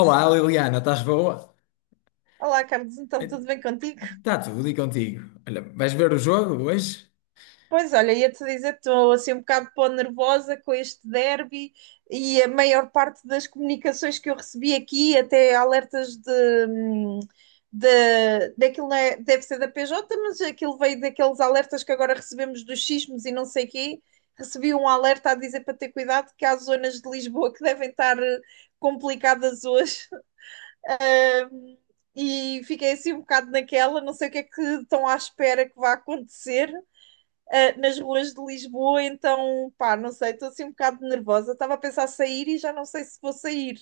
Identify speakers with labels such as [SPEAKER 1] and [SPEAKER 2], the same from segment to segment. [SPEAKER 1] Olá, Liliana, estás boa?
[SPEAKER 2] Olá, Carlos, então tudo bem contigo?
[SPEAKER 1] Está tudo e contigo? Olha, vais ver o jogo hoje?
[SPEAKER 2] Pois olha, ia-te dizer, estou assim um bocado pó nervosa com este derby e a maior parte das comunicações que eu recebi aqui, até alertas hum, de daquilo não é- deve ser da PJ, mas aquilo veio daqueles alertas que agora recebemos dos sismos e não sei quê. Recebi um alerta a dizer para ter cuidado que há zonas de Lisboa que devem estar complicadas hoje e fiquei assim um bocado naquela, não sei o que é que estão à espera que vá acontecer. Nas ruas de Lisboa, então, pá, não sei, estou assim um bocado nervosa. Estava a pensar sair e já não sei se vou sair.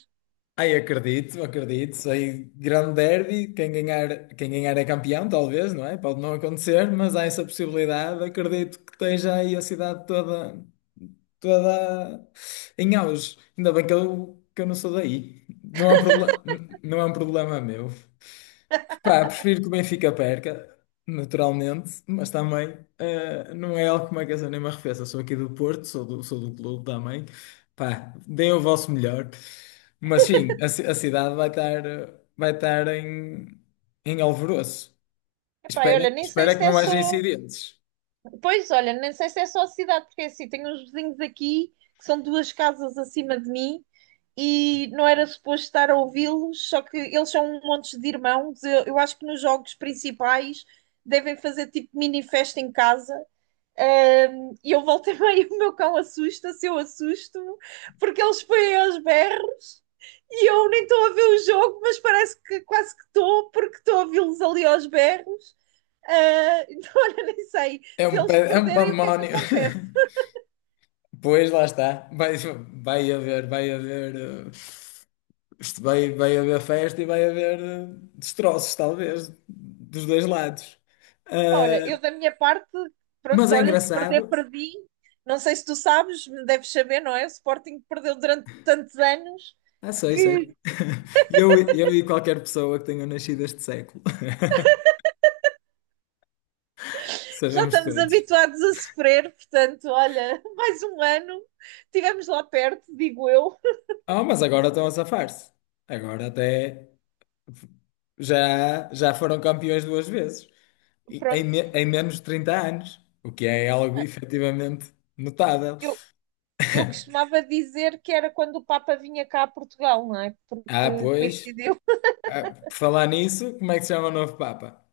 [SPEAKER 1] Ai, acredito, acredito. Sei grande derby, quem ganhar é campeão, talvez, não é? Pode não acontecer, mas há essa possibilidade. Acredito que esteja aí a cidade toda, toda em auge. Ainda bem que eu não sou daí. Não é um problema, não é um problema meu. Pá, prefiro que o Benfica perca, naturalmente, mas também não é algo que me aqueça nem me arrefeça. Sou aqui do Porto, sou do clube também. Pá, deem o vosso melhor. Mas sim, a cidade vai estar em alvoroço.
[SPEAKER 2] Epá,
[SPEAKER 1] Espera,
[SPEAKER 2] olha, nem sei
[SPEAKER 1] espera que
[SPEAKER 2] se é
[SPEAKER 1] não haja
[SPEAKER 2] só.
[SPEAKER 1] incidentes.
[SPEAKER 2] Pois, olha, nem sei se é só a cidade, porque é assim, tenho uns vizinhos aqui que são duas casas acima de mim e não era suposto estar a ouvi-los, só que eles são um monte de irmãos. Eu acho que nos jogos principais devem fazer tipo mini festa em casa. E eu voltei bem, o meu cão assusta-se, eu assusto-me, porque eles põem aos berros e eu nem estou a ver o jogo, mas parece que quase que estou, porque estou a vê-los ali aos berros. Então, olha, nem sei
[SPEAKER 1] É um,
[SPEAKER 2] se eles
[SPEAKER 1] pe- é um
[SPEAKER 2] perderem o que é que
[SPEAKER 1] pandemónio.
[SPEAKER 2] acontece.
[SPEAKER 1] Pois, lá está. Vai haver, vai haver. eh, Isto vai haver festa e vai haver destroços, talvez, dos dois lados.
[SPEAKER 2] Olha,
[SPEAKER 1] Ah,
[SPEAKER 2] eu da minha parte,
[SPEAKER 1] mas
[SPEAKER 2] pronto,
[SPEAKER 1] é
[SPEAKER 2] olha, se perder,
[SPEAKER 1] engraçado.
[SPEAKER 2] perdi. Não sei se tu sabes, deves saber, não é? O Sporting perdeu durante tantos anos
[SPEAKER 1] Ah, sei,
[SPEAKER 2] que
[SPEAKER 1] sei. Eu e qualquer pessoa que tenha nascido este século.
[SPEAKER 2] já
[SPEAKER 1] Sabemos
[SPEAKER 2] estamos
[SPEAKER 1] todos.
[SPEAKER 2] habituados a sofrer, portanto, olha, mais um ano, estivemos lá perto, digo eu.
[SPEAKER 1] Ah, mas agora estão a safar-se. Agora até já foram campeões duas vezes. E Em,
[SPEAKER 2] Pronto,
[SPEAKER 1] me- em menos de 30 anos. O que é algo efetivamente notável.
[SPEAKER 2] eu, eu costumava dizer que era quando o Papa vinha cá a Portugal, não é?
[SPEAKER 1] Ah,
[SPEAKER 2] Porque
[SPEAKER 1] pois.
[SPEAKER 2] coincidiu.
[SPEAKER 1] Ah, por falar nisso, como é que se chama o novo Papa?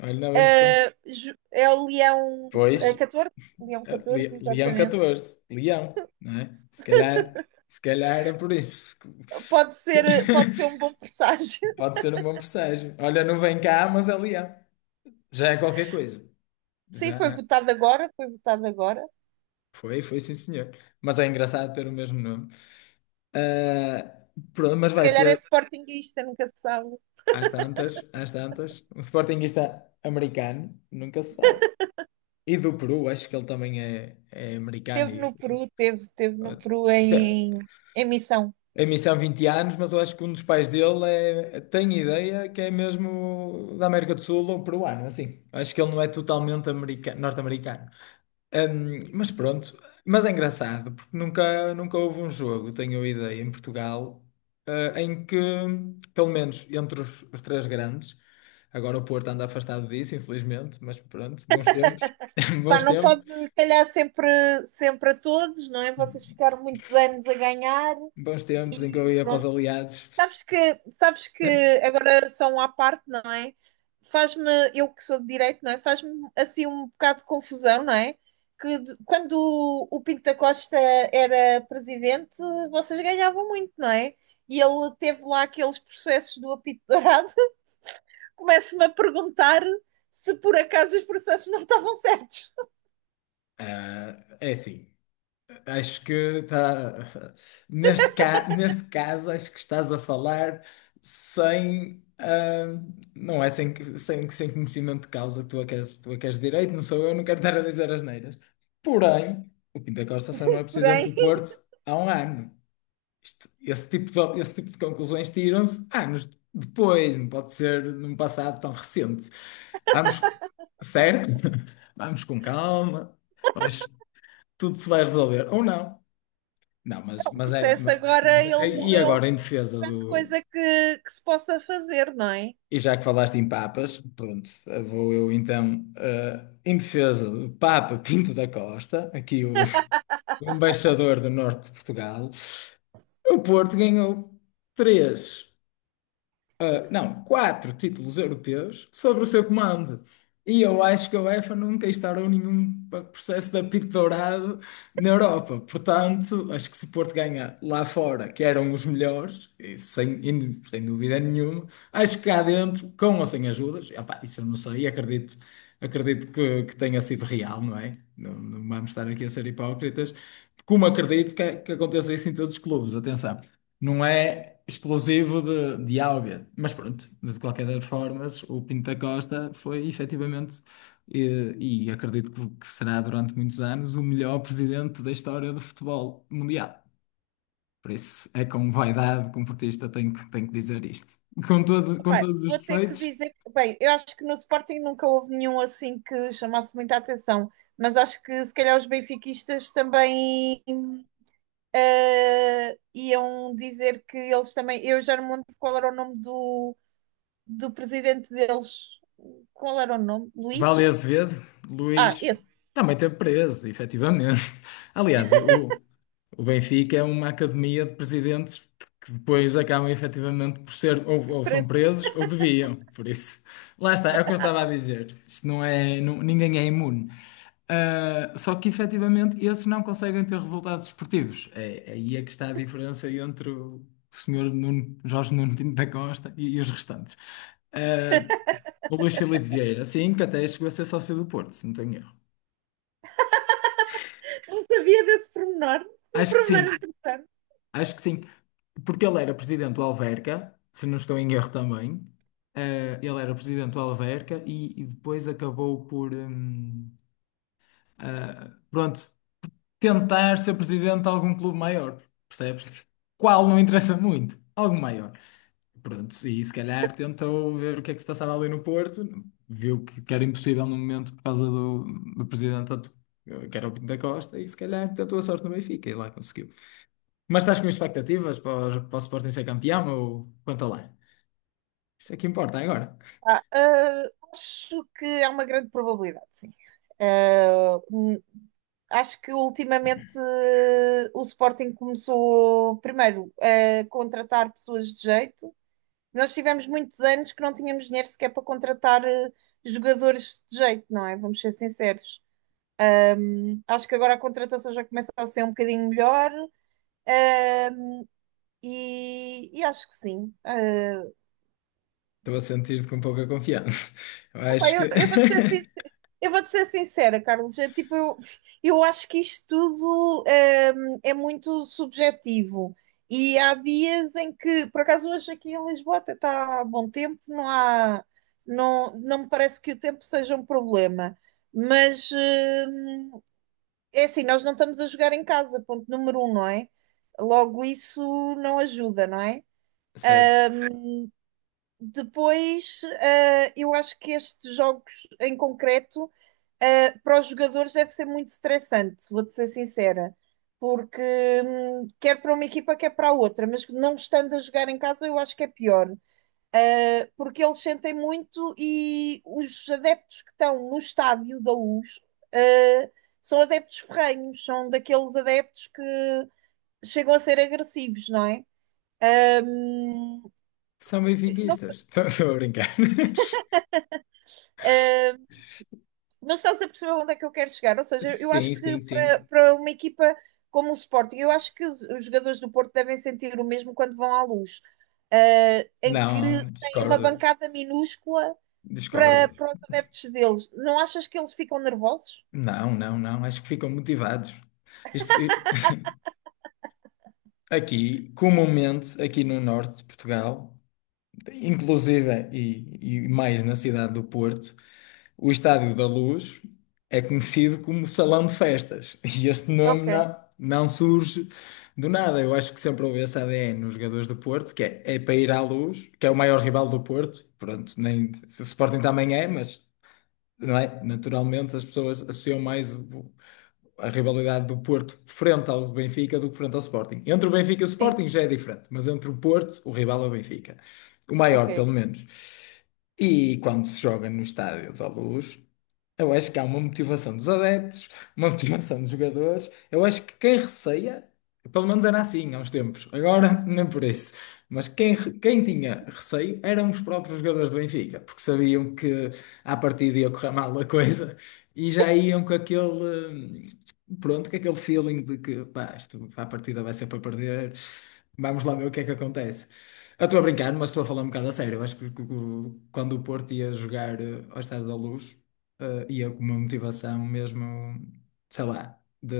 [SPEAKER 1] Olha, ainda bem que ficaste.
[SPEAKER 2] Ah, é o Leão
[SPEAKER 1] Pois,
[SPEAKER 2] 14, Leão 14
[SPEAKER 1] Leão
[SPEAKER 2] exatamente.
[SPEAKER 1] XIV, Leão, não é? Se calhar era por isso.
[SPEAKER 2] Pode ser um bom presságio.
[SPEAKER 1] Pode ser um bom presságio. Olha, não vem cá, mas é Leão. Já é qualquer coisa.
[SPEAKER 2] Sim,
[SPEAKER 1] Já
[SPEAKER 2] foi
[SPEAKER 1] é.
[SPEAKER 2] votado agora, foi votado agora.
[SPEAKER 1] Foi sim, senhor. Mas é engraçado ter o mesmo nome. Ah, pronto, mas
[SPEAKER 2] Se
[SPEAKER 1] vai
[SPEAKER 2] calhar é
[SPEAKER 1] ser
[SPEAKER 2] sportinguista, nunca se sabe.
[SPEAKER 1] às tantas, às tantas. Um sportinguista americano, nunca se sabe. E do Peru, acho que ele também é americano.
[SPEAKER 2] Teve no Peru, teve no Peru
[SPEAKER 1] Se-
[SPEAKER 2] em missão.
[SPEAKER 1] a missão 20 anos, mas eu acho que um dos pais dele tem ideia que é mesmo da América do Sul ou peruano, assim. Acho que ele não é totalmente norte-americano. Mas pronto, mas é engraçado, porque nunca, nunca houve um jogo, tenho a ideia, em Portugal, em que, pelo menos entre os três grandes, agora o Porto anda afastado disso, infelizmente, mas pronto, bons tempos,
[SPEAKER 2] Pá,
[SPEAKER 1] bons
[SPEAKER 2] não pode
[SPEAKER 1] tempos.
[SPEAKER 2] calhar sempre, sempre a todos, não é? Vocês ficaram muitos anos a ganhar.
[SPEAKER 1] Bons tempos em que eu ia para os aliados.
[SPEAKER 2] Sabes que, sabes que
[SPEAKER 1] Né?
[SPEAKER 2] agora só um à parte, não é? Faz-me, eu que sou de direito, não é? Faz-me assim um bocado de confusão, não é? Que quando o Pinto da Costa era presidente, vocês ganhavam muito, não é? E ele teve lá aqueles processos do apito dourado. Começo-me a perguntar se por acaso os processos não estavam certos.
[SPEAKER 1] Ah, é assim, acho que está. Neste caso, acho que estás a falar sem. Ah, não é sem, sem conhecimento de causa. Tu é que és, tu é que és de direito, não sou eu, não quero estar a dizer asneiras. Porém, o Pinto da Costa só não é presidente
[SPEAKER 2] Porém,
[SPEAKER 1] do Porto há um ano. Esse tipo de conclusões tiram-se anos depois, não pode ser num passado tão recente. Vamos, certo? Vamos com calma, mas tudo se vai resolver. Ou não. Não, mas, mas é.
[SPEAKER 2] processo agora
[SPEAKER 1] mas
[SPEAKER 2] ele
[SPEAKER 1] é- e
[SPEAKER 2] morreu,
[SPEAKER 1] agora,
[SPEAKER 2] não
[SPEAKER 1] em
[SPEAKER 2] há
[SPEAKER 1] defesa
[SPEAKER 2] grande
[SPEAKER 1] do.
[SPEAKER 2] coisa que se possa fazer, não é?
[SPEAKER 1] E já que falaste em papas, pronto, vou eu então, em defesa do Papa Pinto da Costa, aqui o, o embaixador do norte de Portugal, o Porto ganhou três, ah, não, quatro títulos europeus sobre o seu comando. E eu acho que a UEFA nunca instaurou nenhum processo de apito dourado na Europa. Portanto, acho que se o Porto ganha lá fora, que eram os melhores, e sem dúvida nenhuma, acho que cá dentro, com ou sem ajudas, opá, isso eu não sei, acredito, acredito que tenha sido real, não é? Não, não vamos estar aqui a ser hipócritas, como acredito que aconteça isso em todos os clubes, atenção não é explosivo de, Ábia. Mas pronto, mas de qualquer das formas, o Pinto da Costa foi efetivamente, e acredito que será durante muitos anos, o melhor presidente da história do futebol mundial. Por isso, é com vaidade, como portista, tenho que dizer isto. Com todo, com
[SPEAKER 2] Epá,
[SPEAKER 1] todos os
[SPEAKER 2] vou ter que
[SPEAKER 1] defeitos,
[SPEAKER 2] dizer, bem, eu acho que no Sporting nunca houve nenhum assim que chamasse muita atenção, mas acho que se calhar os benfiquistas também iam dizer que eles também, eu já não me lembro qual era o nome do presidente deles, qual era o nome?
[SPEAKER 1] Vale
[SPEAKER 2] Luís?
[SPEAKER 1] Azevedo,
[SPEAKER 2] Ah,
[SPEAKER 1] Luís
[SPEAKER 2] esse,
[SPEAKER 1] também esteve preso, efetivamente. Aliás, o, O Benfica é uma academia de presidentes que depois acabam efetivamente por ser ou são
[SPEAKER 2] Preferência.
[SPEAKER 1] presos ou deviam. Por isso, lá está, é o que eu estava a dizer. Isto ninguém é imune. Ah, só que efetivamente esses não conseguem ter resultados esportivos. É aí é que está a diferença entre o senhor Jorge Nuno Pinto da Costa e os restantes. Ah, o Luís Filipe Vieira, sim, que até chegou a ser sócio do Porto, se não tenho erro.
[SPEAKER 2] Não sabia desse pormenor, um
[SPEAKER 1] Acho que
[SPEAKER 2] pormenor
[SPEAKER 1] sim.
[SPEAKER 2] interessante.
[SPEAKER 1] Acho que sim, porque ele era presidente do Alverca, se não estou em erro também. Ele era presidente do Alverca e depois acabou por, pronto, tentar ser presidente de algum clube maior, percebes? Qual não interessa muito, algo maior. Pronto, e se calhar tentou ver o que é que se passava ali no Porto, viu que era impossível no momento por causa do presidente que era o Pinto da Costa, e se calhar tentou a sorte no Benfica e lá conseguiu. Mas estás com expectativas para o Sporting ser campeão ou quanto lá? Isso é que importa agora.
[SPEAKER 2] Ah, acho que é uma grande probabilidade, sim. Ah, acho que ultimamente o Sporting começou primeiro a contratar pessoas de jeito. Nós tivemos muitos anos que não tínhamos dinheiro sequer para contratar jogadores de jeito, não é? Vamos ser sinceros. Acho que agora a contratação já começa a ser um bocadinho melhor, ah, e acho que sim. Ah,
[SPEAKER 1] Estou a sentir-te com pouca confiança. Eu
[SPEAKER 2] opa,
[SPEAKER 1] acho que.
[SPEAKER 2] Eu vou-te ser sincera, Carlos. Eu, tipo, eu acho que isto tudo é muito subjetivo. E há dias em que, por acaso, hoje aqui em Lisboa até está bom tempo, não há, não, não me parece que o tempo seja um problema. Mas é assim, nós não estamos a jogar em casa, ponto número um, não é? Logo, isso não ajuda, não é?
[SPEAKER 1] Certo.
[SPEAKER 2] Depois, eu acho que estes jogos em concreto, para os jogadores deve ser muito estressante, vou-te ser sincera, porque quer para uma equipa, quer para a outra, mas não estando a jogar em casa, eu acho que é pior, porque eles sentem muito e os adeptos que estão no estádio da Luz, uh, são adeptos ferrenhos, são daqueles adeptos que chegam a ser agressivos, não é? Um,
[SPEAKER 1] São
[SPEAKER 2] não sei,
[SPEAKER 1] benfiquistas. Estou a brincar.
[SPEAKER 2] ah, mas estás a perceber onde é que eu quero chegar? Ou seja, eu acho
[SPEAKER 1] Sim, sim,
[SPEAKER 2] que para,
[SPEAKER 1] sim.
[SPEAKER 2] para uma equipa como o Sporting, eu acho que os jogadores do Porto devem sentir o mesmo quando vão à luz, em que
[SPEAKER 1] Não,
[SPEAKER 2] têm uma
[SPEAKER 1] discordo.
[SPEAKER 2] bancada minúscula
[SPEAKER 1] Discordo.
[SPEAKER 2] para os adeptos deles. Não achas que eles ficam nervosos?
[SPEAKER 1] Não, não, não. Acho que ficam motivados. Isto, aqui, comumente, aqui no norte de Portugal, inclusive e mais na cidade do Porto. O Estádio da Luz é conhecido como Salão de Festas e este nome
[SPEAKER 2] Ok.
[SPEAKER 1] não surge do nada. Eu acho que sempre houve esse ADN nos jogadores do Porto, que é para ir à Luz, que é o maior rival do Porto. Pronto, nem, o Sporting também é, mas não é? Naturalmente as pessoas associam mais a rivalidade do Porto frente ao Benfica do que frente ao Sporting. Entre o Benfica e o
[SPEAKER 2] Sim,
[SPEAKER 1] Sporting já é diferente, mas entre o Porto, o rival é o Benfica. O maior, pelo
[SPEAKER 2] ok.
[SPEAKER 1] menos. E quando se joga no Estádio da Luz. Eu acho que há uma motivação dos adeptos, uma motivação dos jogadores. Eu acho que quem receia, pelo menos era assim há uns tempos, agora nem por isso, mas quem, tinha receio eram os próprios jogadores do Benfica, porque sabiam que à partida ia correr mal a coisa e já iam com aquele, pronto, com aquele feeling de que pá, isto, à partida vai ser para perder, vamos lá ver o que é que acontece. Eu estou a brincar, mas estou a falar um bocado a sério. Eu acho que quando o Porto ia jogar ao Estádio da Luz uma motivação mesmo, sei lá, de,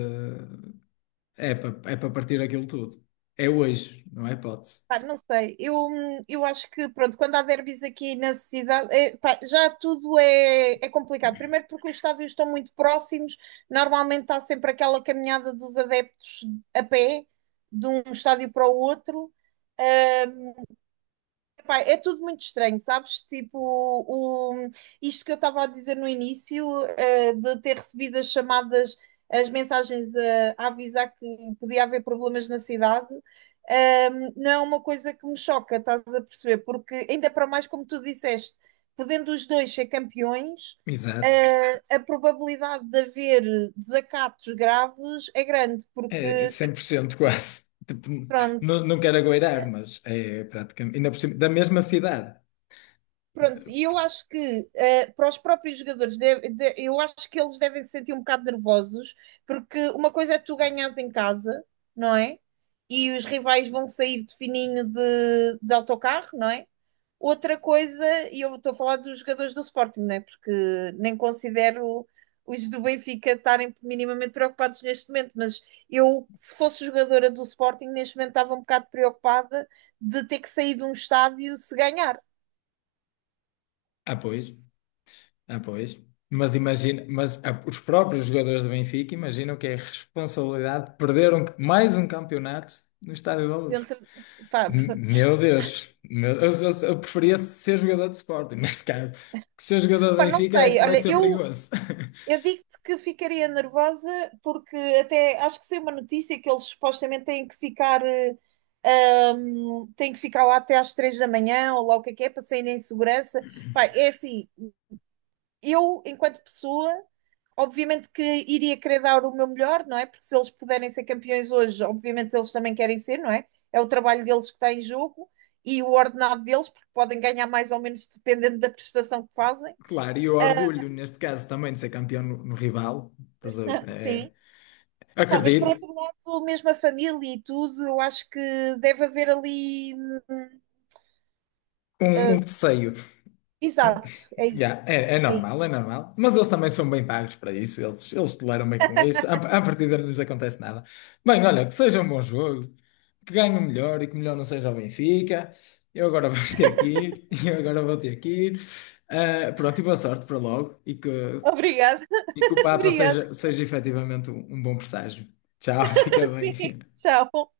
[SPEAKER 1] é para é para partir aquilo tudo. É hoje, não é hipótese.
[SPEAKER 2] Pá, não sei, eu acho que, pronto, quando há derbys aqui na cidade, eh, pá, já tudo é complicado. Primeiro porque os estádios estão muito próximos, normalmente há sempre aquela caminhada dos adeptos a pé, de um estádio para o outro. Pá, é tudo muito estranho, sabes? Tipo, o, isto que eu estava a dizer no início, de ter recebido as chamadas, as mensagens a avisar que podia haver problemas na cidade, não é uma coisa que me choca, estás a perceber? Porque, ainda para mais, como tu disseste, podendo os dois ser campeões,
[SPEAKER 1] Exato.
[SPEAKER 2] a probabilidade de haver desacatos graves é grande,
[SPEAKER 1] É
[SPEAKER 2] porque,
[SPEAKER 1] 100% quase. Tipo,
[SPEAKER 2] pronto.
[SPEAKER 1] não, não quero agoirar, mas é praticamente. Ainda por cima, da mesma cidade.
[SPEAKER 2] Pronto, e eu acho que para os próprios jogadores, eu acho que eles devem se sentir um bocado nervosos, porque uma coisa é tu ganhares em casa, não é? E os rivais vão sair de fininho de autocarro, não é? Outra coisa, e eu estou a falar dos jogadores do Sporting, não é? Porque nem considero os do Benfica estarem minimamente preocupados neste momento, mas eu, se fosse jogadora do Sporting, neste momento estava um bocado preocupada de ter que sair de um estádio se ganhar.
[SPEAKER 1] Ah, pois. Ah, pois. Mas imagina, mas os próprios jogadores do Benfica imaginam que é a responsabilidade de perder mais um campeonato no Estádio da Luz.
[SPEAKER 2] Dentro. Pá,
[SPEAKER 1] Meu Deus, eu preferia ser jogador de Sporting, neste caso. Que ser jogador do
[SPEAKER 2] pá, não
[SPEAKER 1] Benfica é
[SPEAKER 2] sei.
[SPEAKER 1] que vai
[SPEAKER 2] Olha,
[SPEAKER 1] ser
[SPEAKER 2] eu,
[SPEAKER 1] perigoso.
[SPEAKER 2] eu digo-te que ficaria nervosa porque até acho que saiu uma notícia que eles supostamente têm que ficar lá até às 3 da manhã ou lá o que é para saírem em segurança. Pá, é assim, eu, enquanto pessoa, obviamente que iria querer dar o meu melhor, não é? Porque se eles puderem ser campeões hoje, obviamente eles também querem ser, não é? É o trabalho deles que está em jogo e o ordenado deles, porque podem ganhar mais ou menos dependendo da prestação que fazem.
[SPEAKER 1] Claro, e o orgulho, neste caso, também de ser campeão no, rival. Estás a ver?
[SPEAKER 2] Sim.
[SPEAKER 1] É,
[SPEAKER 2] Opa, mas por
[SPEAKER 1] acredito,
[SPEAKER 2] outro lado, mesmo a família e tudo, eu acho que deve haver ali.
[SPEAKER 1] um
[SPEAKER 2] Ah,
[SPEAKER 1] receio.
[SPEAKER 2] exato, é isso.
[SPEAKER 1] Yeah, é, é
[SPEAKER 2] É
[SPEAKER 1] normal, é
[SPEAKER 2] isso.
[SPEAKER 1] normal. Mas eles também são bem pagos para isso, eles toleram bem com isso. À partida não lhes acontece nada. Bem, olha, que seja um bom jogo, que ganhe o melhor e que o melhor não seja o Benfica. Eu agora vou ter que ir, eu agora vou ter que ir. Ah, pronto, e boa sorte para logo e que,
[SPEAKER 2] Obrigada,
[SPEAKER 1] e que o Papa
[SPEAKER 2] obrigada.
[SPEAKER 1] seja efetivamente um bom presságio. Tchau, fica bem.
[SPEAKER 2] Sim, tchau.